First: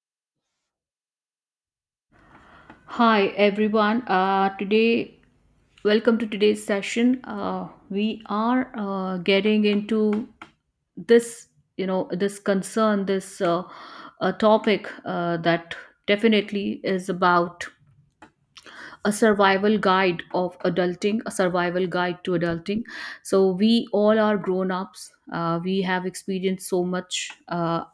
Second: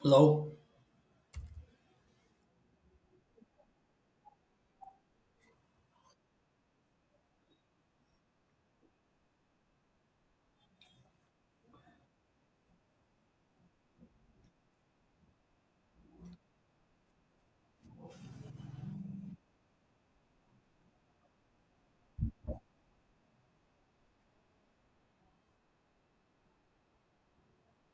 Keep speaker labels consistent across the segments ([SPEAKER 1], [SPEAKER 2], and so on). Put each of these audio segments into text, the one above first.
[SPEAKER 1] Hello.
[SPEAKER 2] Hi everyone. Today, welcome to today's session. We are getting into this, this concern, this topic that definitely is about a survival guide of adulting, a survival guide to adulting. So we all are grown ups. We have experienced so much, uh,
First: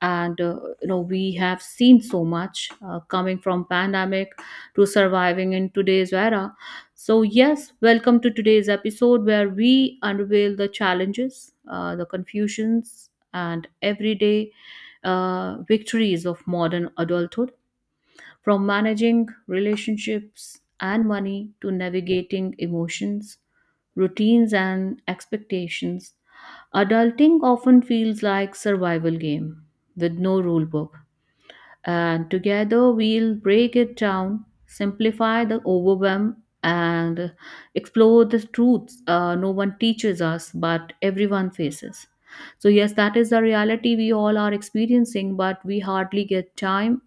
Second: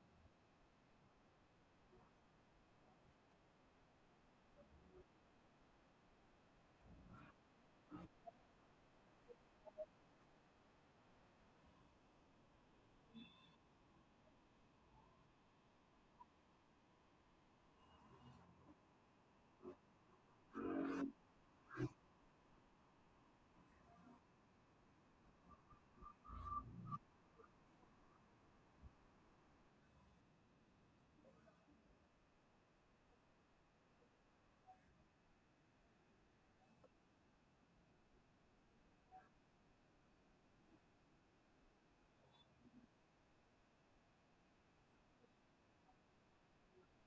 [SPEAKER 2] and uh, you know we have seen so much coming from pandemic to surviving in today's era. So yes, welcome to today's episode where we unveil the challenges, the confusions, and everyday victories of modern adulthood. From managing relationships and money to navigating emotions, routines and expectations, adulting often feels like survival game with no rule book. And together we'll break it down, simplify the overwhelm and explore the truths no one teaches us but everyone faces. So yes, that is the reality we all are experiencing, but we hardly get time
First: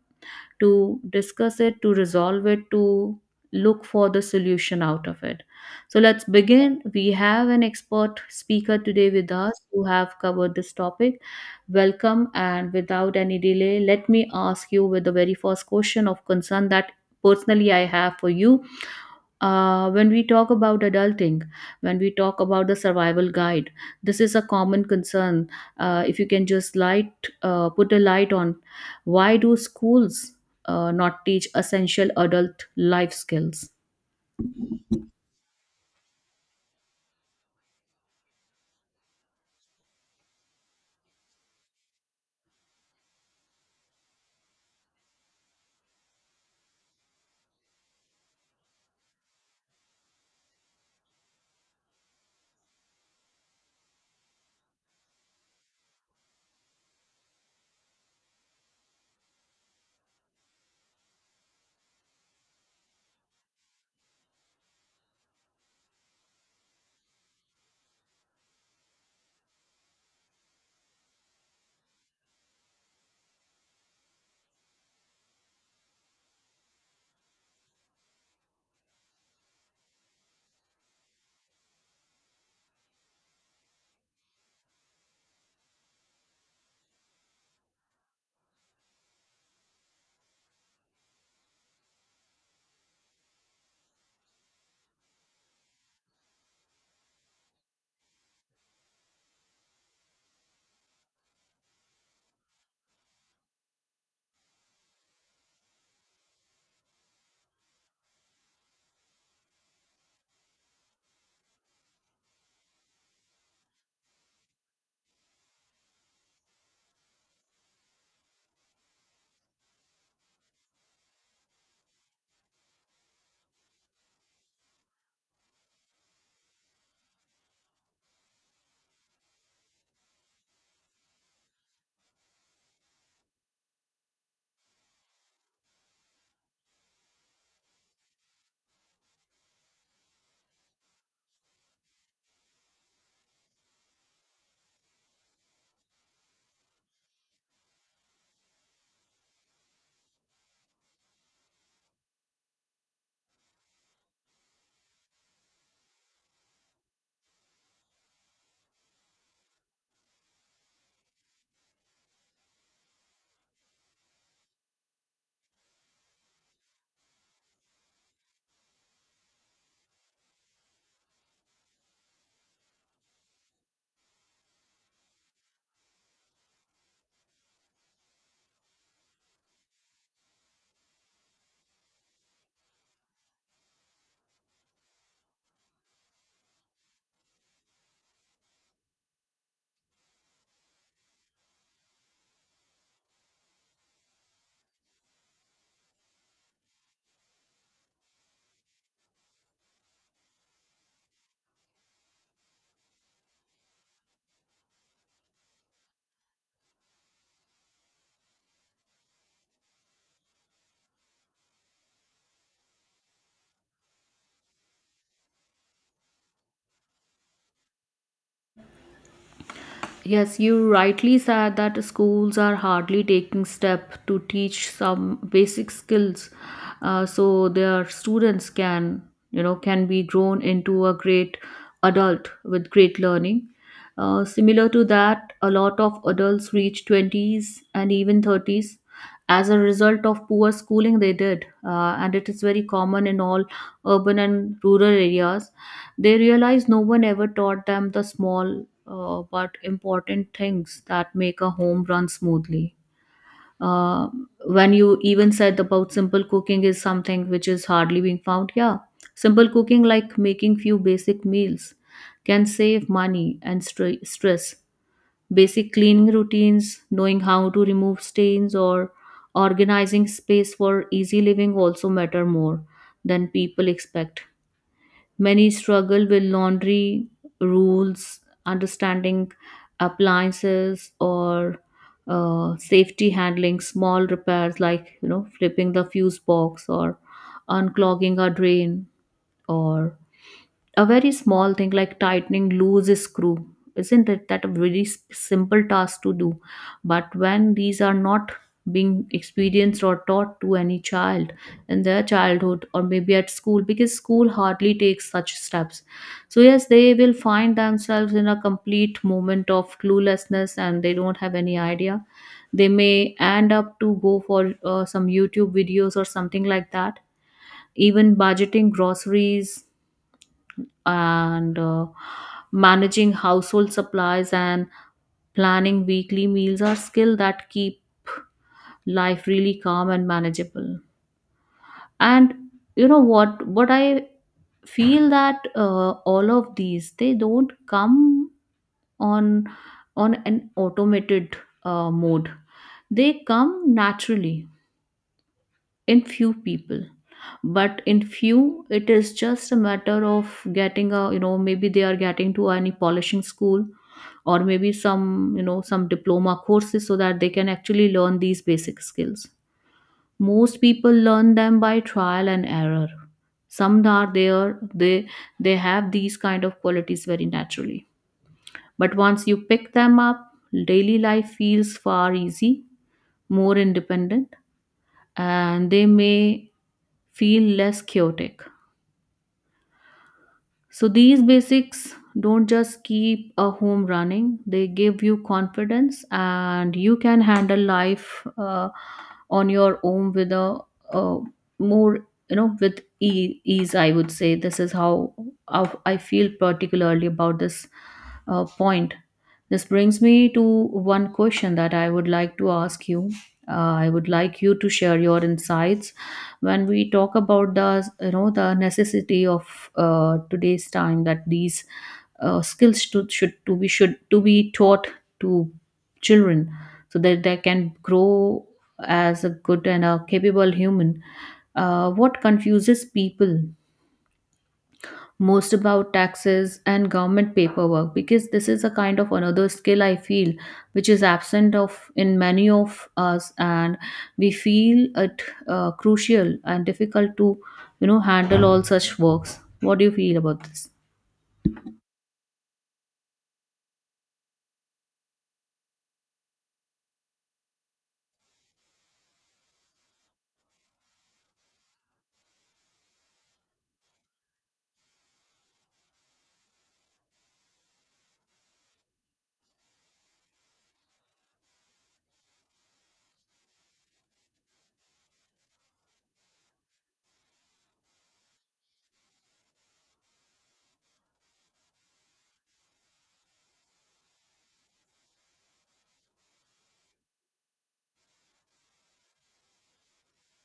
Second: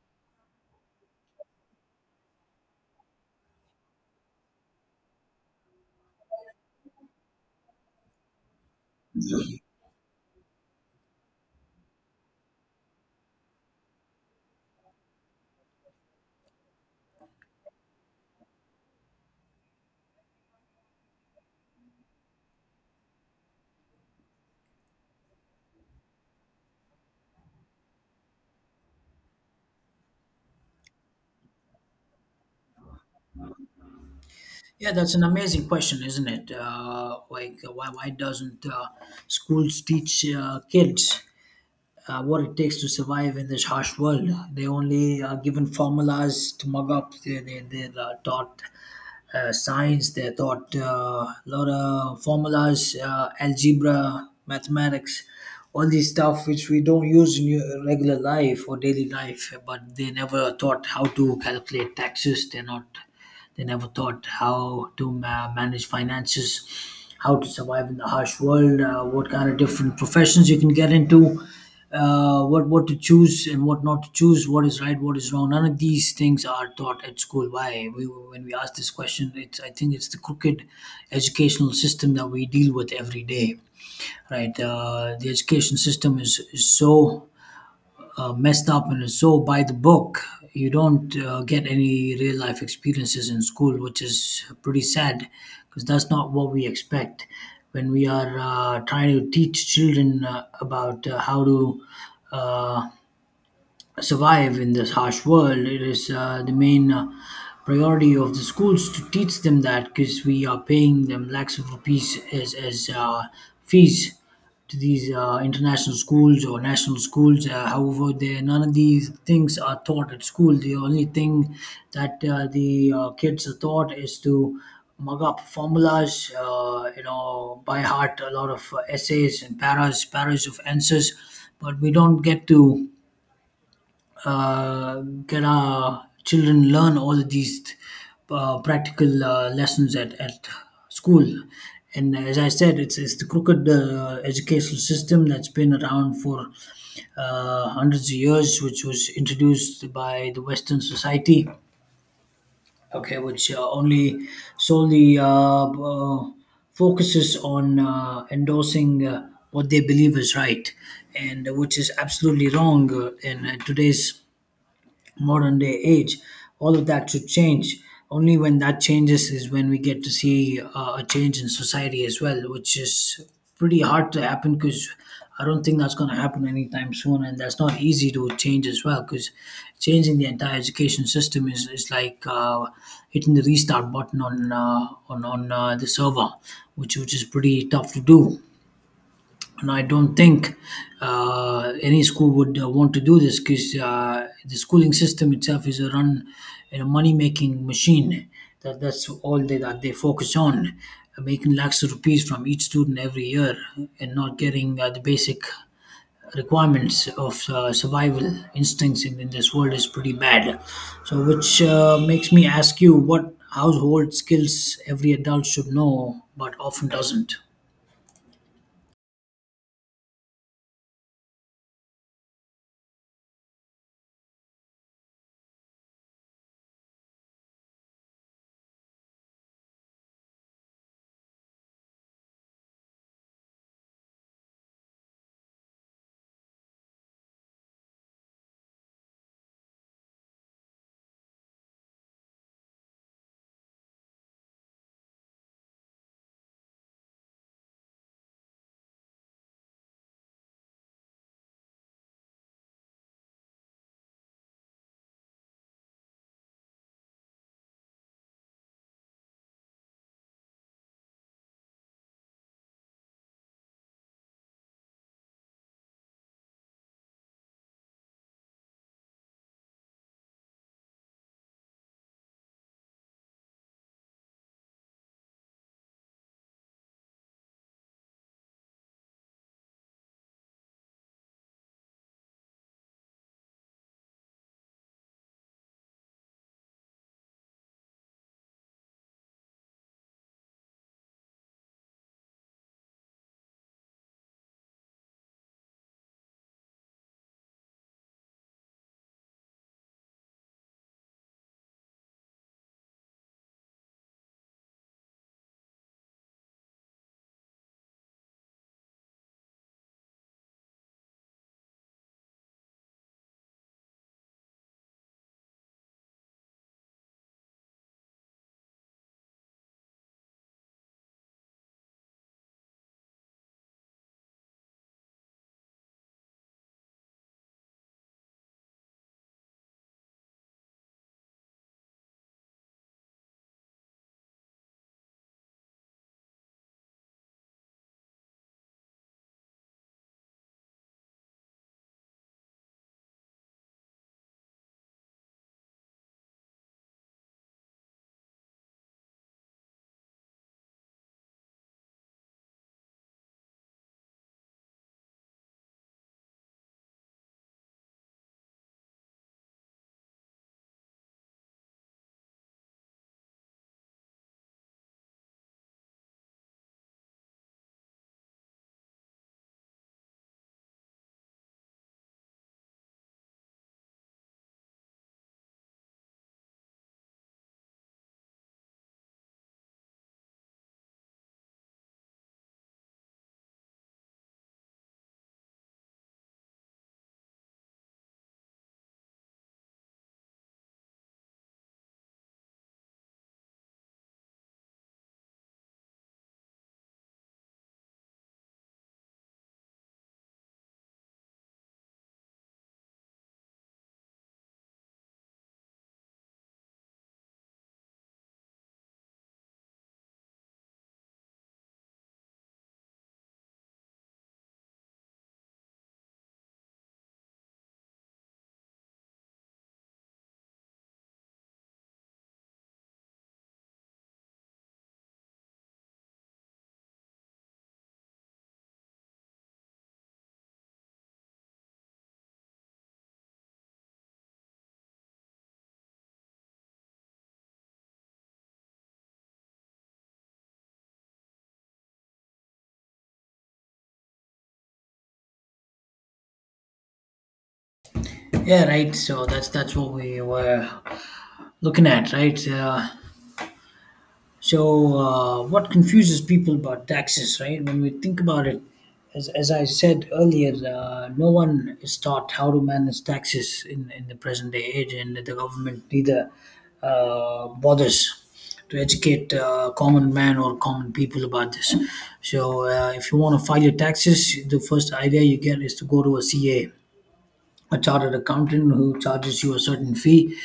[SPEAKER 2] to discuss it, to resolve it, to look for the solution out of it. So let's begin. We have an expert speaker today with us who have covered this topic. Welcome, and without any delay, let me ask you with the very first question of concern that personally I have for you. When we talk about adulting, when we talk about the survival guide, this is a common concern. If you can just light, put a light on, why do schools not teach essential adult life skills?
[SPEAKER 1] Yeah, that's an amazing question, isn't it? Like, why doesn't schools teach kids what it takes to survive in this harsh world? They only are given formulas to mug up. They're taught science. They're taught a lot of formulas, algebra, mathematics, all these stuff which we don't use in your regular life or daily life. But they never taught how to calculate taxes. They're not. They never thought how to manage finances, how to survive in the harsh world, what kind of different professions you can get into, what to choose and what not to choose, what is right, what is wrong. None of these things are taught at school. Why? When we ask this question, it's I think it's the crooked educational system that we deal with every day, right? The education system is so messed up, and it's so by the book. You don't get any real life experiences in school, which is pretty sad because that's not what we expect when we are trying to teach children about how to Uh, survive in this harsh world. It is the main priority of the schools to teach them that, because we are paying them lakhs of rupees as fees to these international schools or national schools. However, none of these things are taught at school. The only thing that the kids are taught is to mug up formulas, by heart a lot of essays and paras of answers, but we don't get to. uh, can our children learn all of these practical lessons at, school? And as I said, it's the crooked educational system that's been around for hundreds of years, which was introduced by the Western society, okay, which only solely focuses on endorsing what they believe is right, and which is absolutely wrong in today's modern day age. All of that should change. Only when that changes is when we get to see a change in society as well, which is pretty hard to happen, because I don't think that's going to happen anytime soon, and that's not easy to change as well, because changing the entire education system is like hitting the restart button on the server, which is pretty tough to do. And I don't think any school would want to do this, because the schooling system itself is a run in a money making machine. That's all that they focus on, making lakhs of rupees from each student every year, and not getting the basic requirements of survival instincts in this world is pretty bad. So, which makes me ask you, what household skills every adult should know but often doesn't.
[SPEAKER 2] Yes, you rightly said that schools are hardly taking step to teach some basic skills, so their students can be grown into a great adult with great learning. Similar to that, a lot of adults reach twenties and even thirties as a result of poor schooling they did, and it is very common in all urban and rural areas. They realize no one ever taught them the small but important things that make a home run smoothly. Uh, when you even said about simple cooking is something which is hardly being found, yeah, simple cooking like making few basic meals can save money and stress. Basic cleaning routines, knowing how to remove stains, or organizing space for easy living also matter more than people expect. Many struggle with laundry rules, understanding appliances, or safety handling small repairs, like, flipping the fuse box or unclogging a drain, or a very small thing like tightening loose screw. Isn't it that a very simple task to do? But when these are not being experienced or taught to any child in their childhood, or maybe at school because school hardly takes such steps, so yes, they will find themselves in a complete moment of cluelessness and they don't have any idea. They may end up to go for some youtube videos or something like that. Even budgeting groceries and managing household supplies and planning weekly meals are skills that keep life really calm and manageable. And you know what I feel, that all of these, they don't come on on an automated mode. They come naturally in few people, but in few it is just a matter of getting a, maybe they are getting to any polishing school, or maybe some, some diploma courses, so that they can actually learn these basic skills. Most people learn them by trial and error. Some are there, they have these kind of qualities very naturally, but once you pick them up, daily life feels far easy, more independent, and they may feel less chaotic. So these basics don't just keep a home running, they give you confidence and you can handle life on your own with a, uh more, you know, with ease, I would say. This is how I feel particularly about this point. This brings me to one question that I would like to ask you. I would like you to share your insights when we talk about the you know the necessity of today's time, that these skills to, should to be taught to children so that they can grow as a good and a capable human. What confuses people most about taxes and government paperwork? Because this is a kind of another skill I feel, which is absent of in many of us, and we feel it crucial and difficult to, handle all such works. What do you feel about this?
[SPEAKER 1] Yeah, right. So that's what we were looking at, right? So what confuses people about taxes, right? When we think about it, as I said earlier, no one is taught how to manage taxes in the present day age, and the government neither bothers to educate common man or common people about this. So if you want to file your taxes, the first idea you get is to go to a CA, a chartered accountant, who charges you a certain fee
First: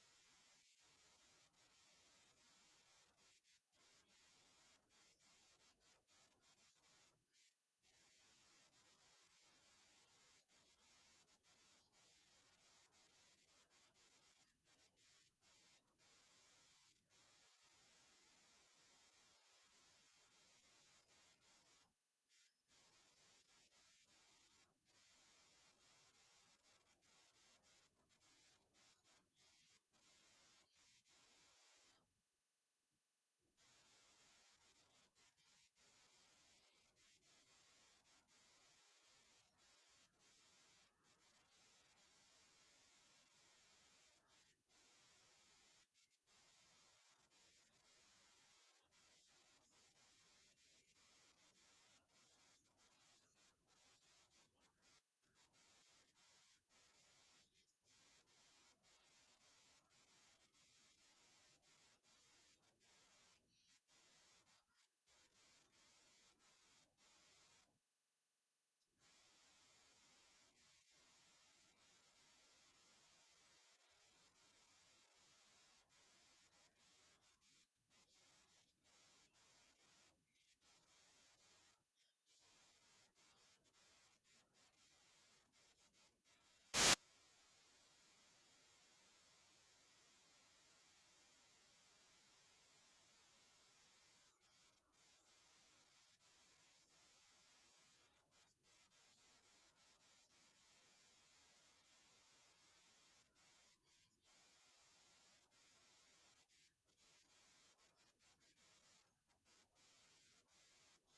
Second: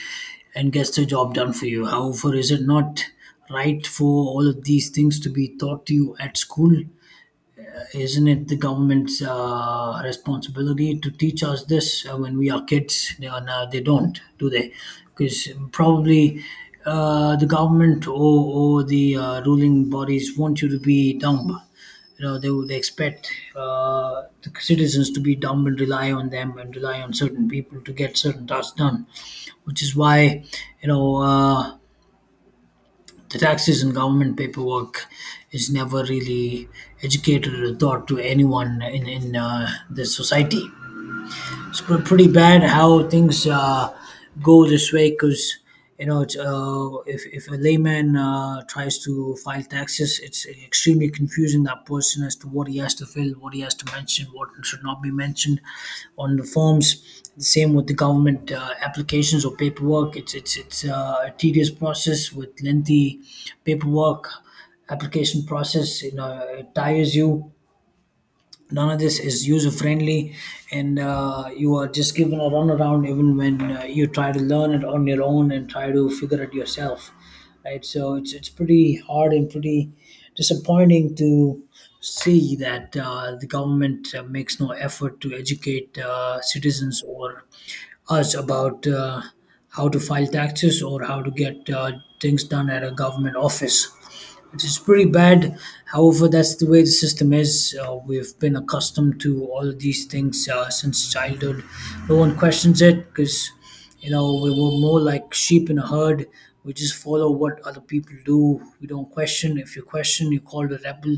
[SPEAKER 1] and gets the job done for you. However, is it not right for all of these things to be taught to you at school? Isn't it the government's responsibility to teach us this when we are kids? They are. Now they don't, do they? Because probably the government, or the ruling bodies, want you to be dumb. You know, they would expect the citizens to be dumb and rely on them and rely on certain people to get certain tasks done, which is why, you know. Uh, the taxes and government paperwork is never really educated or taught to anyone in the society. It's pretty bad how things go this way, because if a layman tries to file taxes, it's extremely confusing that person as to what he has to fill, what he has to mention, what should not be mentioned on the forms. The same with the government applications or paperwork. It's a tedious process with lengthy paperwork, application process. It tires you. None of this is user friendly, and you are just given a runaround even when you try to learn it on your own and try to figure it yourself, right? So it's pretty hard and pretty disappointing to see that the government makes no effort to educate citizens or us about how to file taxes or how to get things done at a government office. It is pretty bad. However, that's the way the system is. We've been accustomed to all of these things since childhood. No one questions it, because, we were more like sheep in a herd. We just follow what other people do. We don't question. If you question, you're called a rebel.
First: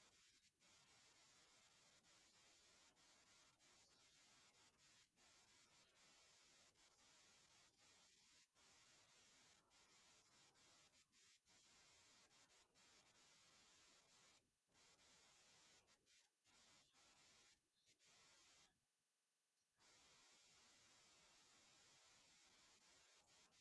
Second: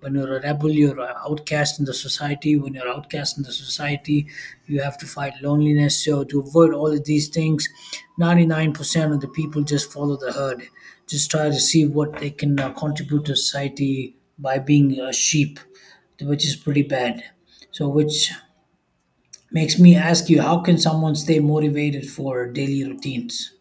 [SPEAKER 1] When you're a rebel, you're an outcast in the society. When you're outcast in the society, you have to fight loneliness. So to avoid all of these things, 99% of the people just follow the herd, just try to see what they can contribute to society by being a sheep, which is pretty bad. So which makes me ask you, how can someone stay motivated for daily routines?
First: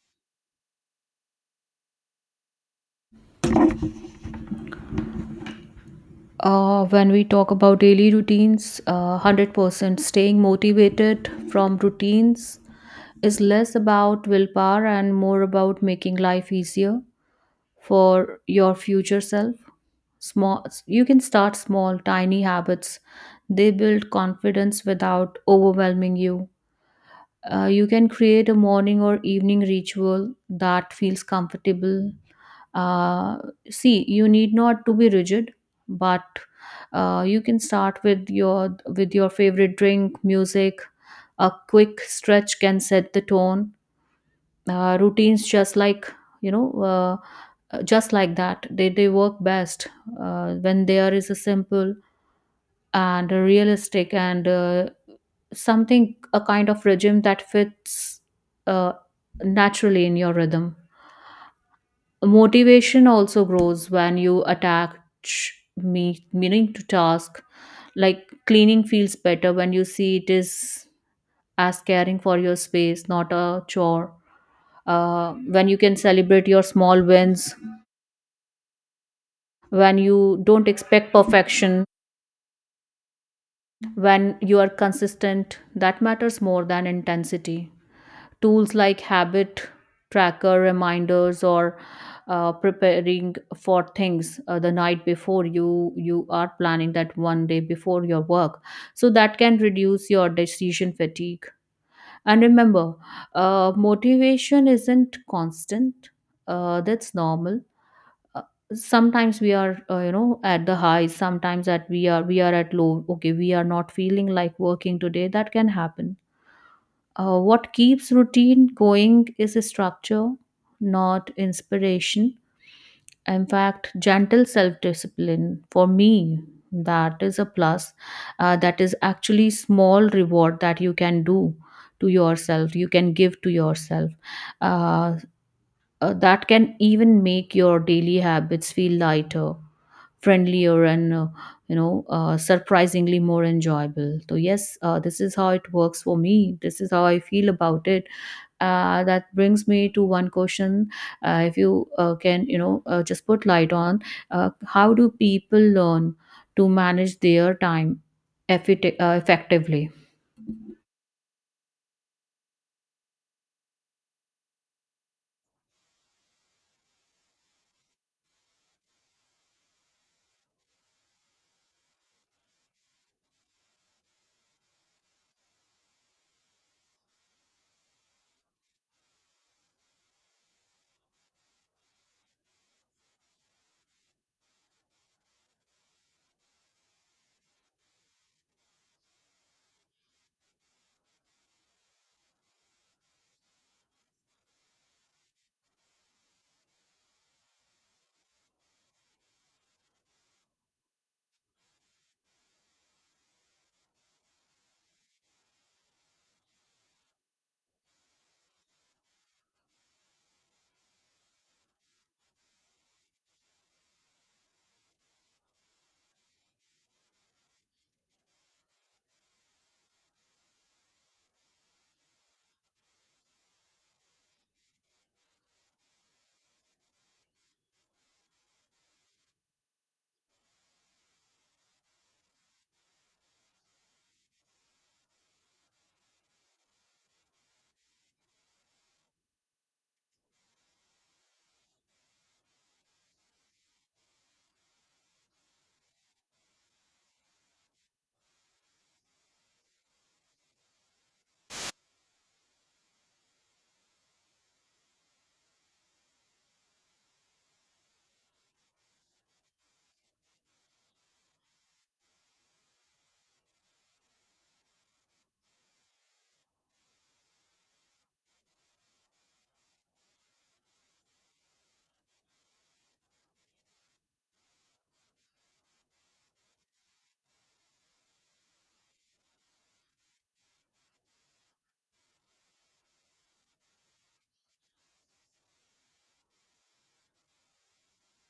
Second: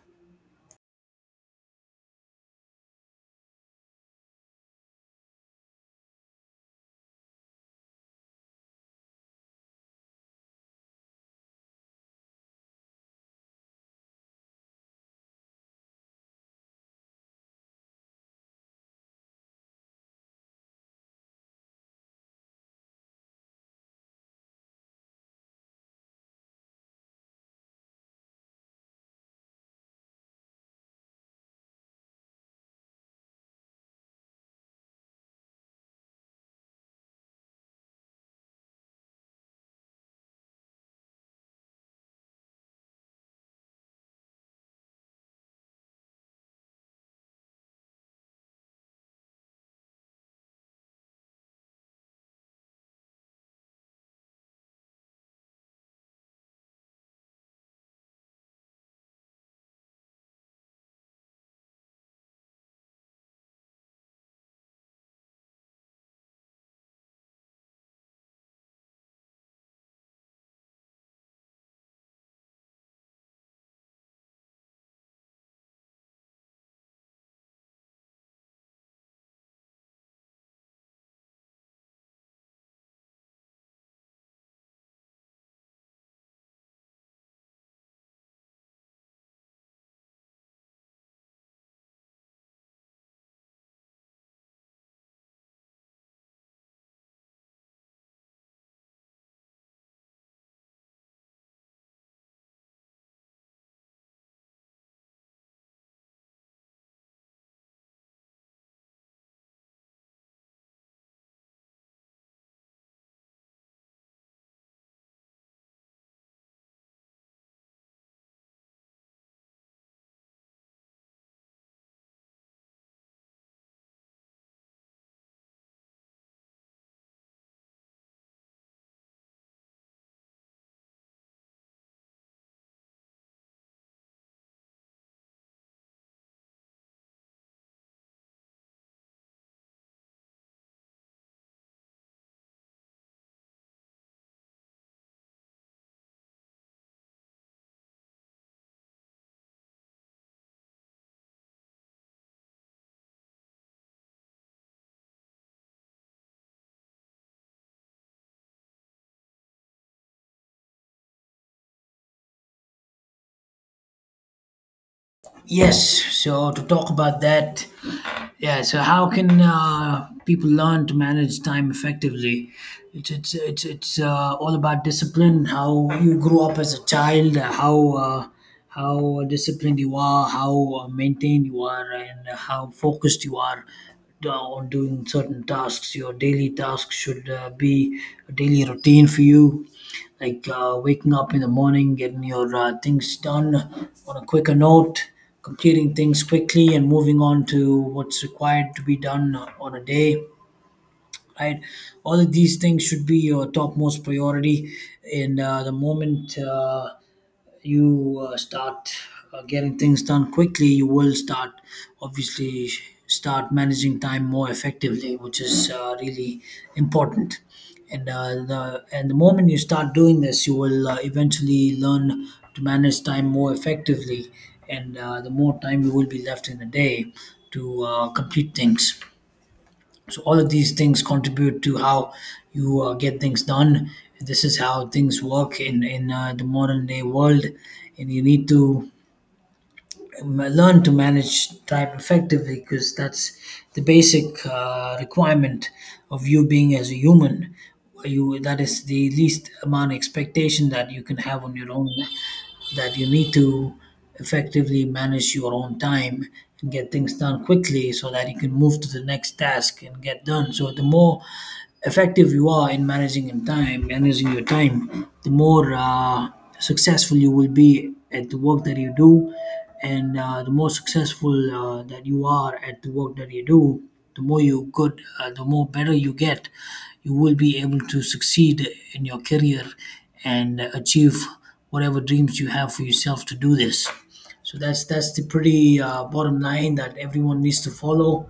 [SPEAKER 2] When we talk about daily routines, 100% staying motivated from routines is less about willpower and more about making life easier for your future self. Small You can start small tiny habits, they build confidence without overwhelming you. You can create a morning or evening ritual that feels comfortable. uh, see, you need not to be rigid, but you can start with your favorite drink music. A quick stretch can set the tone. Routines, you know uh, just like that, they work best when there is a simple and realistic and something a kind of regime that fits uh, naturally in your rhythm. Motivation also grows when you attach meaning to task, like cleaning feels better when you see it is as caring for your space, not a chore. When you can celebrate your small wins, when you don't expect perfection, when you are consistent, that matters more than intensity. Tools like habit tracker reminders, or preparing for things the night before, you are planning that one day before your work, so that can reduce your decision fatigue. And remember, motivation isn't constant. That's normal. Uh, sometimes we are at the highs, sometimes that we are at low. Okay, we are not feeling like working today, that can happen. What keeps routine going is a structure, not inspiration. In fact, gentle self discipline for me, that is a plus. That is actually small reward that you can do to yourself, you can give to yourself. Uh, that can even make your daily habits feel lighter, friendlier, and surprisingly more enjoyable. So, yes, this is how it works for me. This is how I feel about it. That brings me to one question. If you can, just put light on how do people learn to manage their time effectively?
[SPEAKER 1] Yes, so to talk about that. Yeah. So how can people learn to manage time effectively? It's all about discipline. How you grew up as a child, how disciplined you are, how maintained you are, and how focused you are on doing certain tasks. Your daily tasks should be a daily routine for you, like waking up in the morning, getting your things done on a quicker note, completing things quickly, and moving on to what's required to be done on a day. Right, all of these things should be your topmost priority in the moment. You start getting things done quickly, you will start, obviously, start managing time more effectively, which is really important. And the moment you start doing this, you will eventually learn to manage time more effectively, and the more time you will be left in a day to complete things. So all of these things contribute to how you get things done. This is how things work in the modern day world, and you need to learn to manage time effectively, because that's the basic requirement of you being as a human. You that is the least amount of expectation that you can have on your own, that you need to effectively manage your own time and get things done quickly, so that you can move to the next task and get done. So the more effective you are in managing in time, managing your time, the more successful you will be at the work that you do, and the more successful that you are at the work that you do, the more better you get, you will be able to succeed in your career and achieve whatever dreams you have for yourself to do this. So that's the pretty bottom line that everyone needs to follow,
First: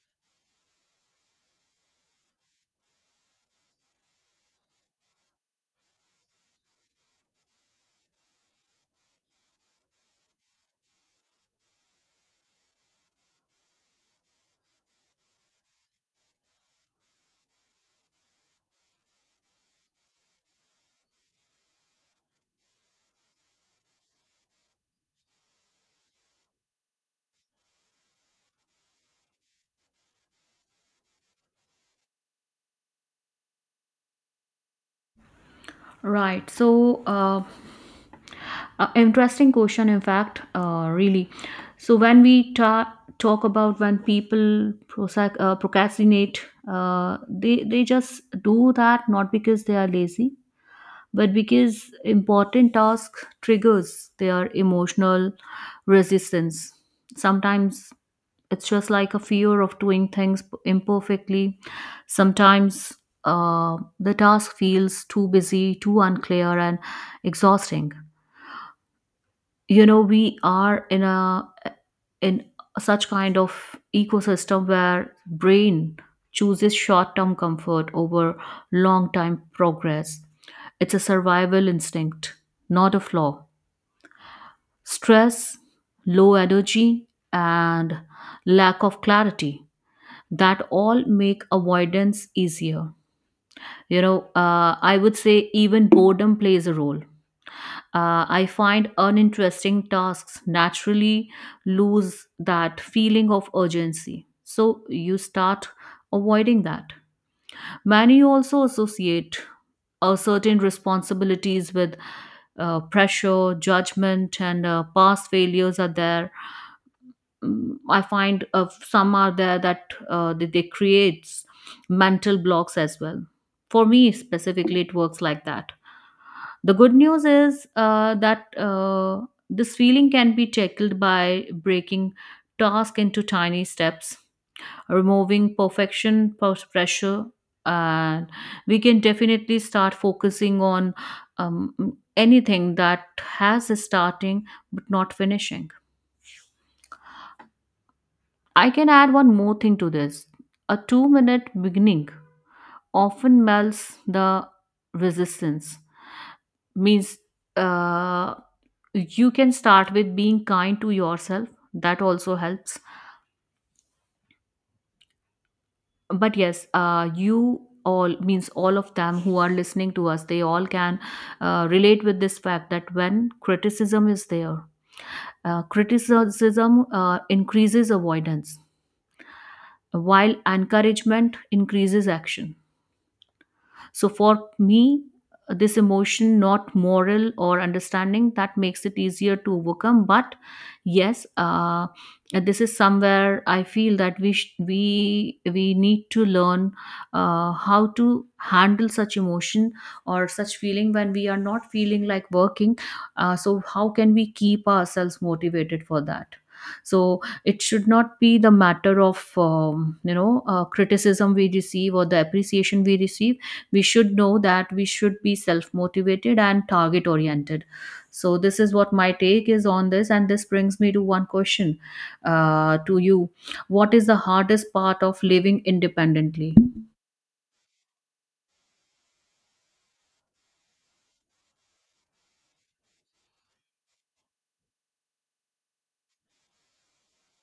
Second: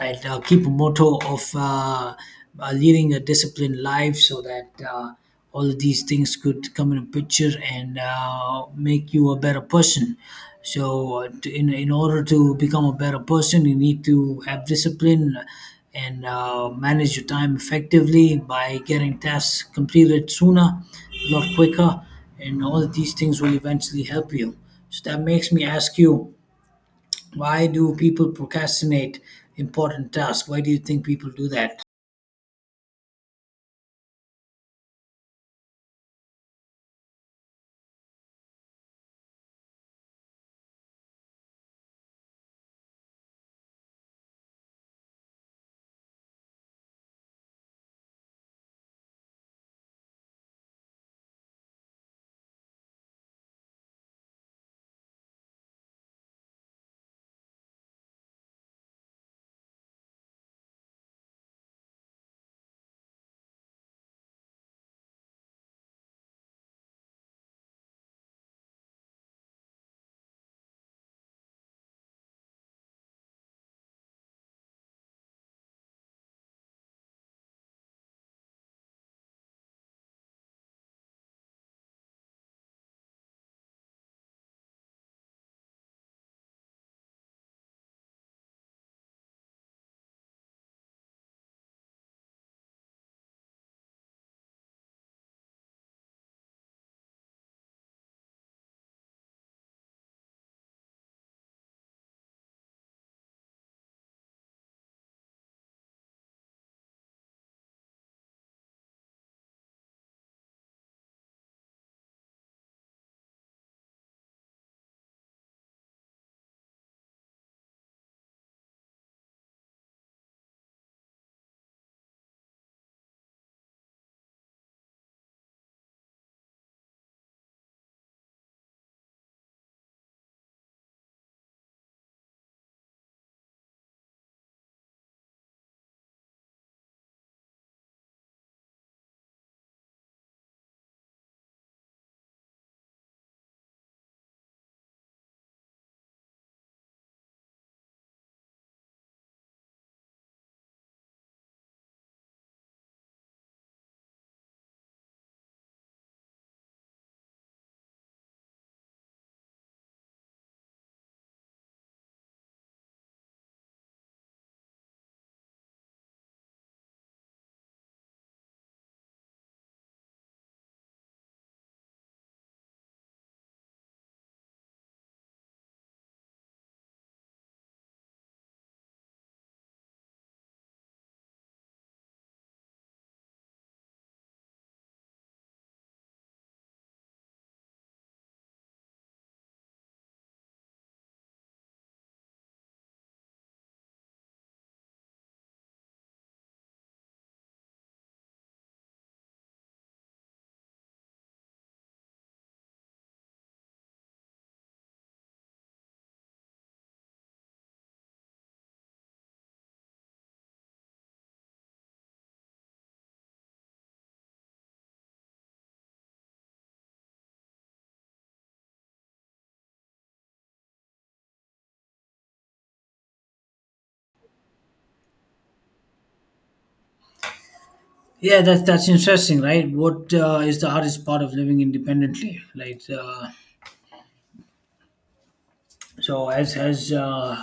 [SPEAKER 1] right? Keep a motto of leading a disciplined life, so that all of these things could come in a picture and make you a better person. So, in, order to become a better person, you need to have discipline and manage your time effectively by getting tasks completed sooner, a lot quicker, and all of these things will eventually help you. So, that makes me ask you, why do people procrastinate important tasks? Why do you think people do that?
[SPEAKER 2] Right. So interesting question in fact, really. So when we talk about when people procrastinate, they just do that not because they are lazy, but because important task triggers their emotional resistance. Sometimes it's just like a fear of doing things imperfectly. Sometimes the task feels too busy, too unclear and exhausting. You know, we are in a in such kind of ecosystem where brain chooses short-term comfort over long-term progress. It's a survival instinct, not a flaw. Stress, low energy, and lack of clarity, that all make avoidance easier. You know, I would say even boredom plays a role. I find uninteresting tasks naturally lose that feeling of urgency. So you start avoiding that. Many also associate certain responsibilities with pressure, judgment, and past failures are there. Mm, I find some are there that they creates mental blocks as well. For me specifically it works like that. The good news is that this feeling can be tackled by breaking task into tiny steps, removing perfection pressure, and we can definitely start focusing on anything that has a starting but not finishing. I can add one more thing to this. A 2-minute beginning often melts the resistance. Means uh, you can start with being kind to yourself. That also helps. But yes, you all means all of them who are listening to us, they all can relate with this fact that when criticism is there, criticism increases avoidance, while encouragement increases action. So for me, this emotion not moral or understanding that makes it easier to overcome. But yes, this is somewhere I feel that we sh- we need to learn how to handle such emotion or such feeling when we are not feeling like working. So how can we keep ourselves motivated for that? So it should not be the matter of criticism we receive or the appreciation we receive. We should know that we should be self motivated and target oriented. So this is what my take is on this, and this brings me to one question to you: what is the hardest part of living independently?
[SPEAKER 1] Yeah, that's interesting, right? What is the hardest part of living independently? Like, so as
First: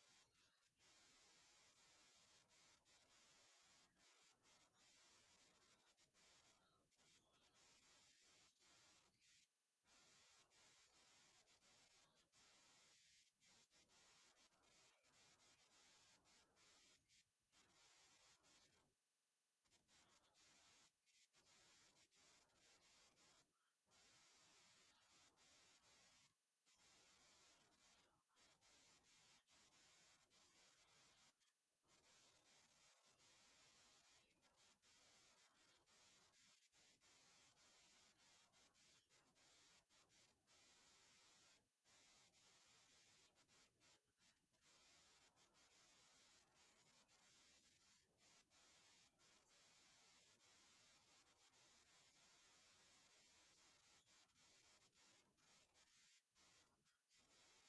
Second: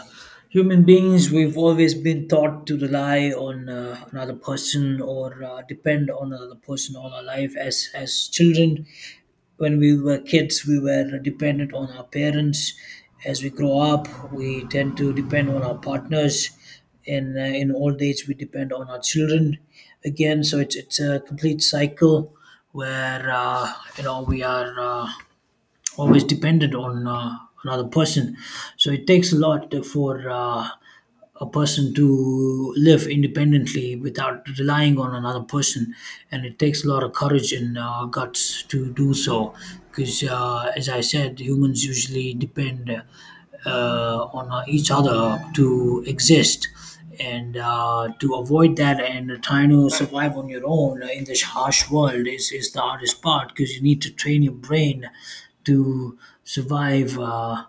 [SPEAKER 1] human beings, we've always been taught to rely on another person or depend on another person all our life. As children, when we were kids we were dependent on our parents. As we grow up we tend to depend on our partners, and in old age we depend on our children again. So it's a complete cycle where we are always dependent on another person. So it takes a lot for a person to live independently without relying on another person, and it takes a lot of courage and guts to do so, because as I said, humans usually depend on each other to exist. And to avoid that and trying to survive on your own in this harsh world is the hardest part, because you need to train your brain to survive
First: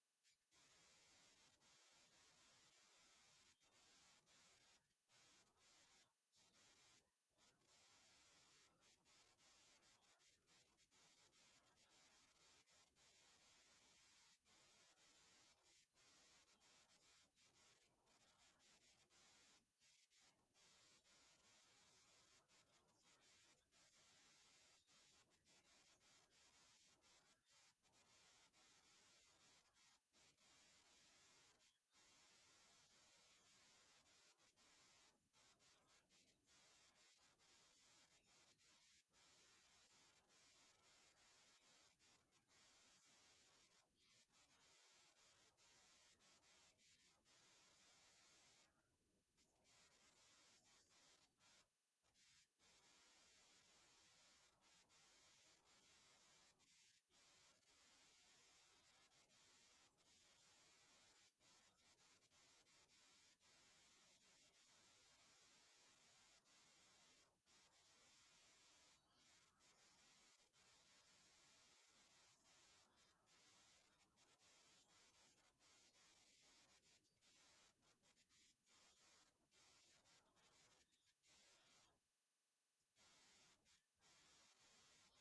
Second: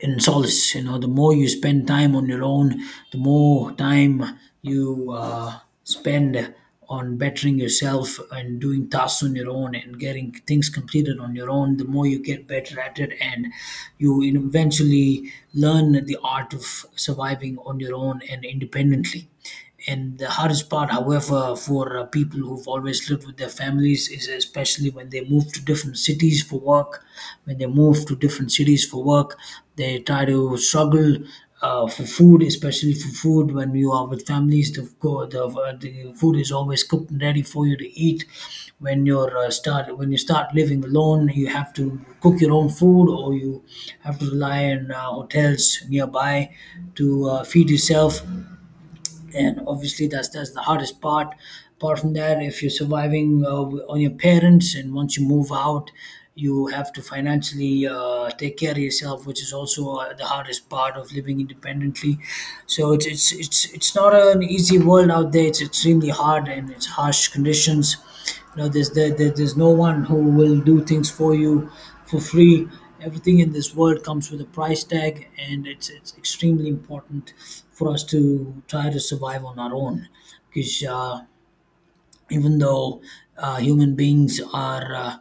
[SPEAKER 1] in solace. You know, the more you spend time on your own, the more time you spend on bettering yourself and doing tasks on your own and getting things completed on your own, the more you get better at it, and you eventually learn the art of surviving on your own and independently. And the hardest part, however, for people who've always lived with their families is especially when they move to different cities for work. When they move to different cities for work, they try to struggle for food, especially for food. When you are with families, the food is always cooked and ready for you to eat. When you start living alone, you have to cook your own food, or you have to rely on hotels nearby to feed yourself, and obviously that's the hardest part. Apart from that, if you're surviving on your parents, and once you move out, you have to financially take care of yourself, which is also the hardest part of living independently. So it's not an easy world out there. It's extremely hard, and it's harsh conditions. You know, there's no one who will do things for you for free. Everything in this world comes with a price tag, and it's extremely important for us to try to survive on our own, because even though human beings are uh,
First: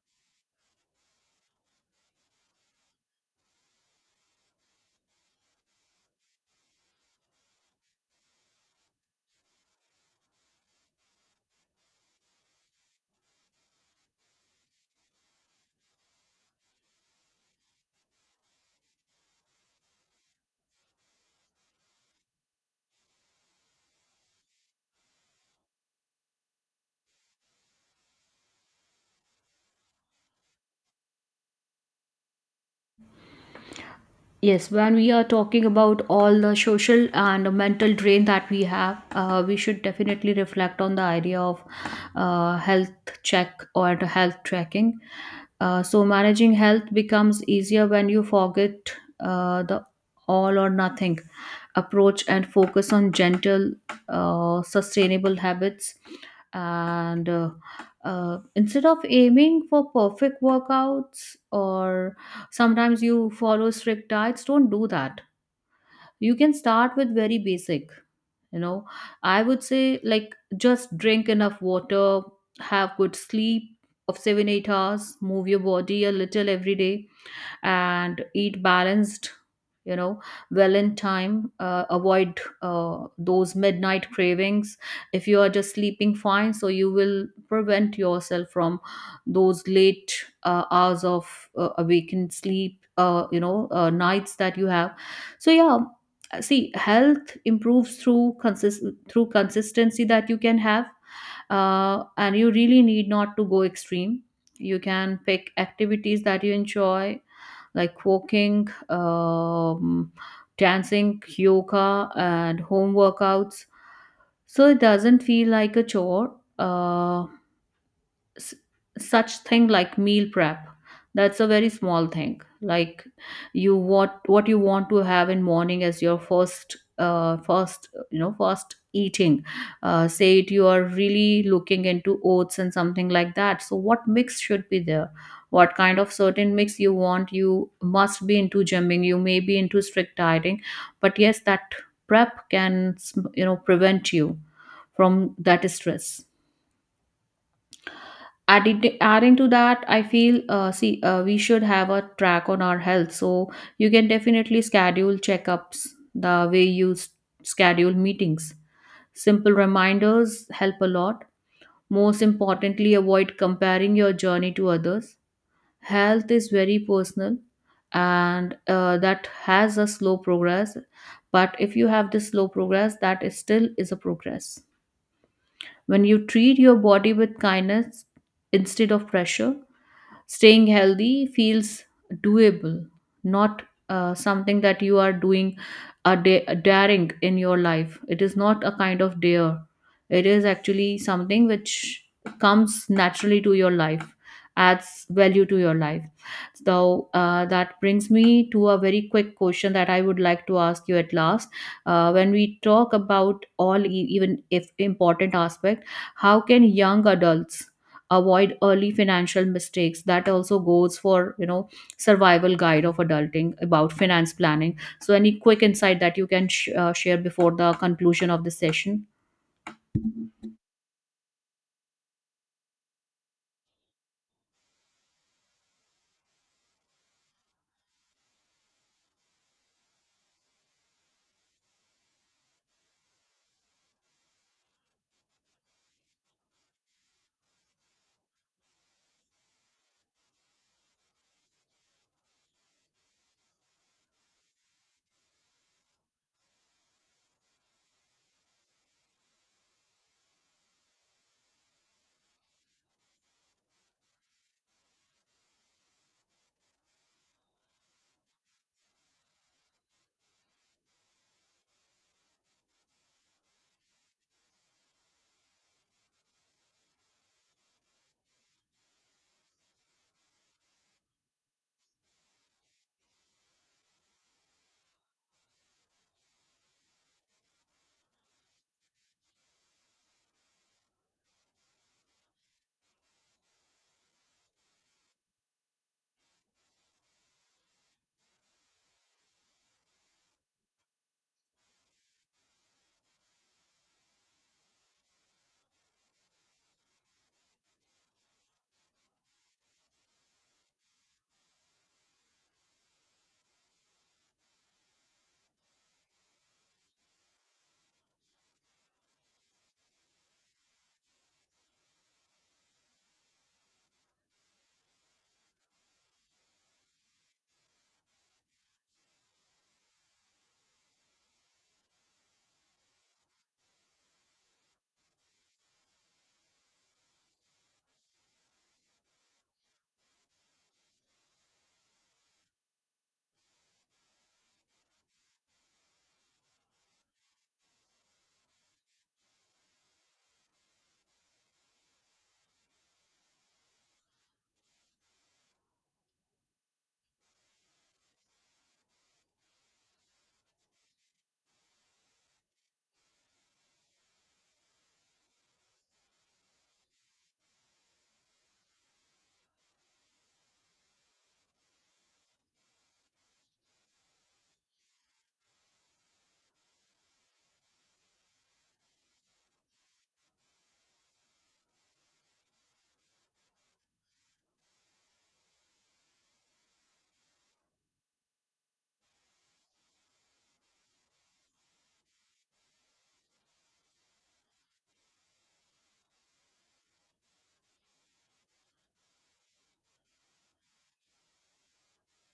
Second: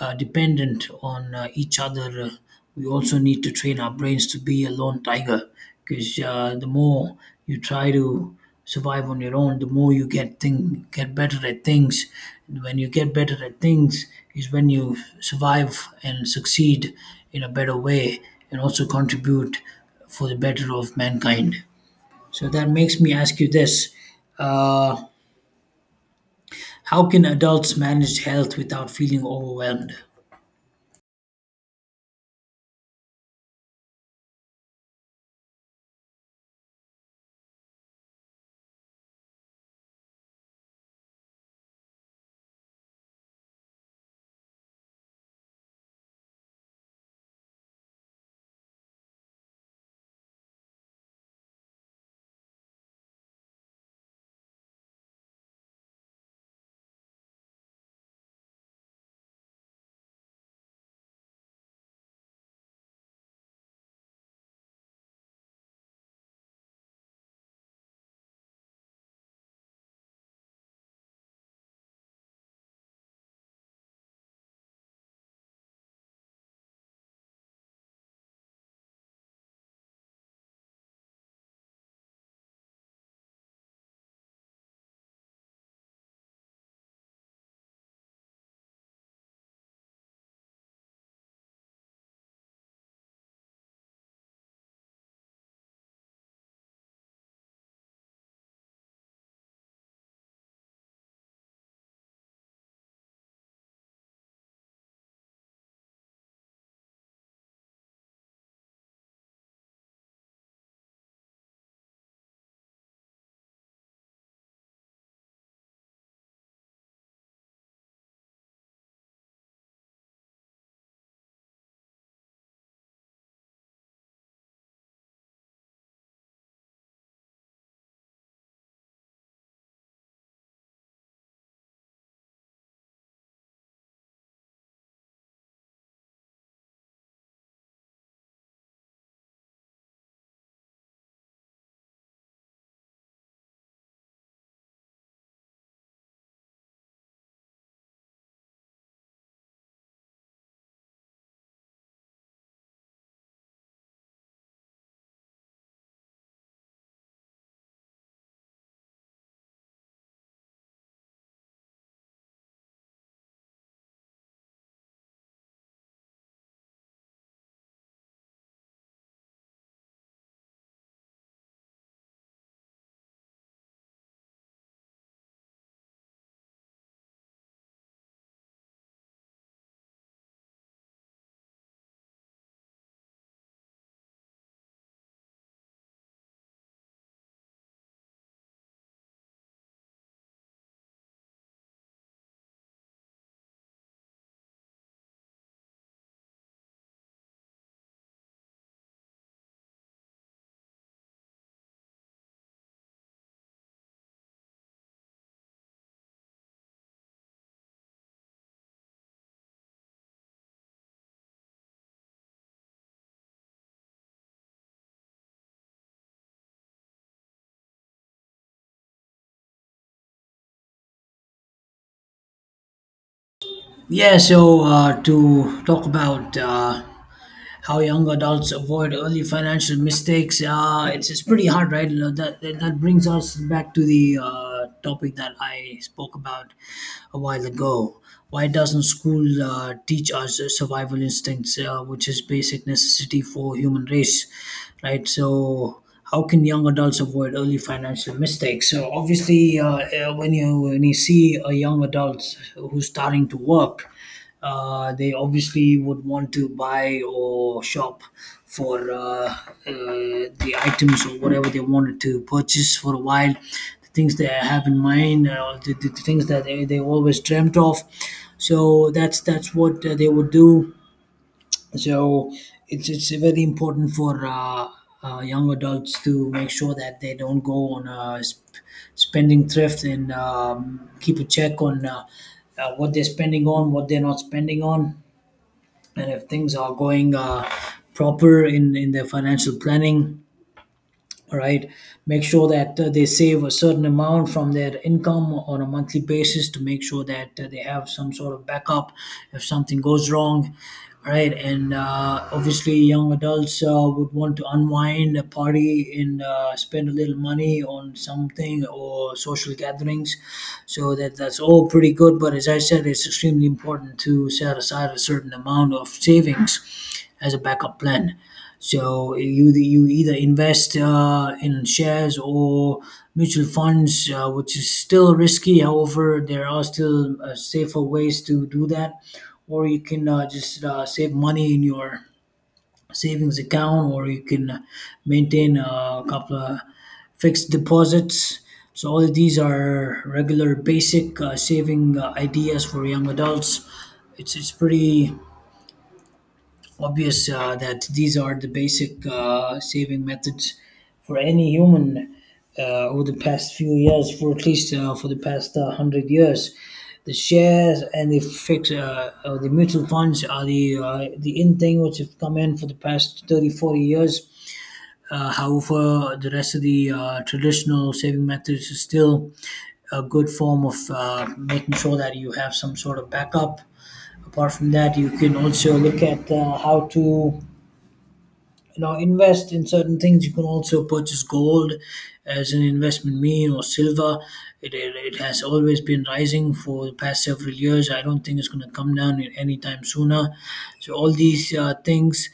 [SPEAKER 1] uh, dependent on each other, we also need to train our brains to be a lone tiger. Because the more you try to survive on your own, the more you get better at things. And when you get better at things, is when you survive and succeed in a better way, and also contribute for the better of mankind. So that makes me ask you this. Uh, how can adults manage health without feeling overwhelmed?
[SPEAKER 2] Yes, when we are talking about all the social and mental drain that we have, we should definitely reflect on the idea of health check or the health tracking. So managing health becomes easier when you forget the all or nothing approach and focus on gentle, sustainable habits, and instead of aiming for perfect workouts, or sometimes you follow strict diets, don't do that. You can start with very basic, you know I would say, like just drink enough water, have good sleep of 7 8 hours, move your body a little every day, and eat balanced, you know well in time. Avoid those midnight cravings. If you are just sleeping fine, so you will prevent yourself from those late hours of awakened sleep, nights that you have. So yeah, see, health improves through consistency that you can have. And you really need not to go extreme. You can pick activities that you enjoy, like walking, dancing, yoga, and home workouts. So it doesn't feel like a chore. S- such thing like meal prep, that's a very small thing. Like, you what you want to have in morning as your first eating. Say it, you are really looking into oats and something like that, so what mix should be there, what kind of certain mix you want. You must be into gymming, you may be into strict dieting, but yes, that prep can, prevent you from that stress. Adding to that I feel, see we should have a track on our health. So you can definitely schedule checkups the way you schedule meetings. Simple reminders help a lot. Most importantly, avoid comparing your journey to others. Health is very personal, and that has a slow progress, but if you have this slow progress, that is still is a progress. When you treat your body with kindness instead of pressure, staying healthy feels doable, not something that you are doing a daring in your life. It is not a kind of dare. It is actually something which comes naturally to your life, adds value to your life. So that brings me to a very quick question that I would like to ask you at last. When we talk about all, even if important aspect, how can young adults avoid early financial mistakes? That also goes for, survival guide of adulting about finance planning. So any quick insight that you can share before the conclusion of this session?
[SPEAKER 1] Yeah, so to talk about how young adults avoid early financial mistakes, it's pretty hard, right? You know, that brings us back to the topic that I spoke about a while ago. Why doesn't school teach us survival instincts, which is basic necessity for human race, right? So how can young adults avoid early financial mistakes? So obviously, when you see a young adult who's starting to work, they obviously would want to buy or shop for uh, the items or whatever they wanted to purchase for a while, the things they have in mind, the things that they always dreamt of. So that's what they would do. So it's very important for young adults to make sure that they don't go on a spending thrift, and keep a check on what they're spending on, what they're not spending on, and if things are going proper in their financial planning, right? Make sure that they save a certain amount from their income on a monthly basis to make sure that they have some sort of backup if something goes wrong, right? And obviously young adults would want to unwind a party and spend a little money on something or social gatherings. So that's all pretty good, but as I said, it's extremely important to set aside a certain amount of savings as a backup plan. So you either invest in shares or mutual funds, which is still risky. However, there are still safer ways to do that, or you can just save money in your savings account, or you can maintain a couple of fixed deposits. So all of these are regular, basic saving ideas for young adults. It's pretty obvious that these are the basic saving methods for any human over the past few years, for at least for the past 100 years. The shares and the mutual funds are the in thing which have come in for the past 30, 40 years. However, the rest of the traditional saving methods is still a good form of making sure that you have some sort of backup. Apart from that, you can also look at how to invest in certain things. You can also purchase gold as an investment mean, or silver. It has always been rising for the past several years. I don't think it's going to come down in any time sooner. So all these things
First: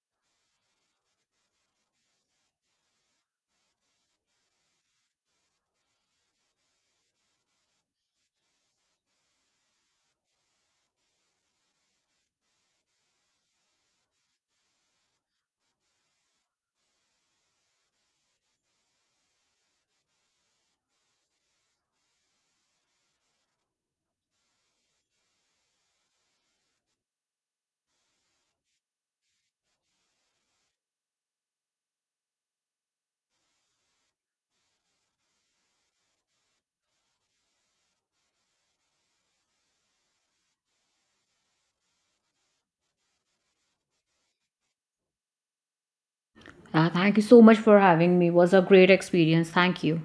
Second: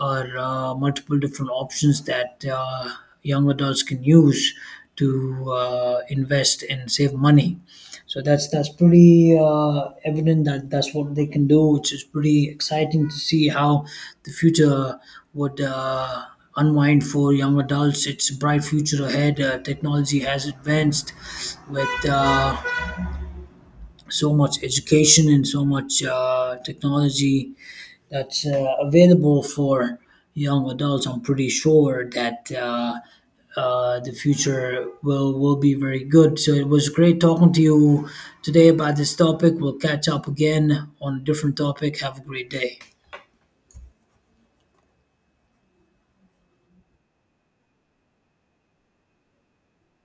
[SPEAKER 1] are multiple different options that young adults can use to invest and save money. So that's pretty evident that that's what they can do, which is pretty exciting to see how the future would unwind for young adults. It's a bright future ahead. Technology has advanced with so much education and so much technology that's available for young adults. I'm pretty sure that the future will be very good. So it was great talking to you today about this topic. We'll catch up again on a different topic. Have a great day.
[SPEAKER 2] Yeah, thank you so much for having me, it was a great experience. Thank you.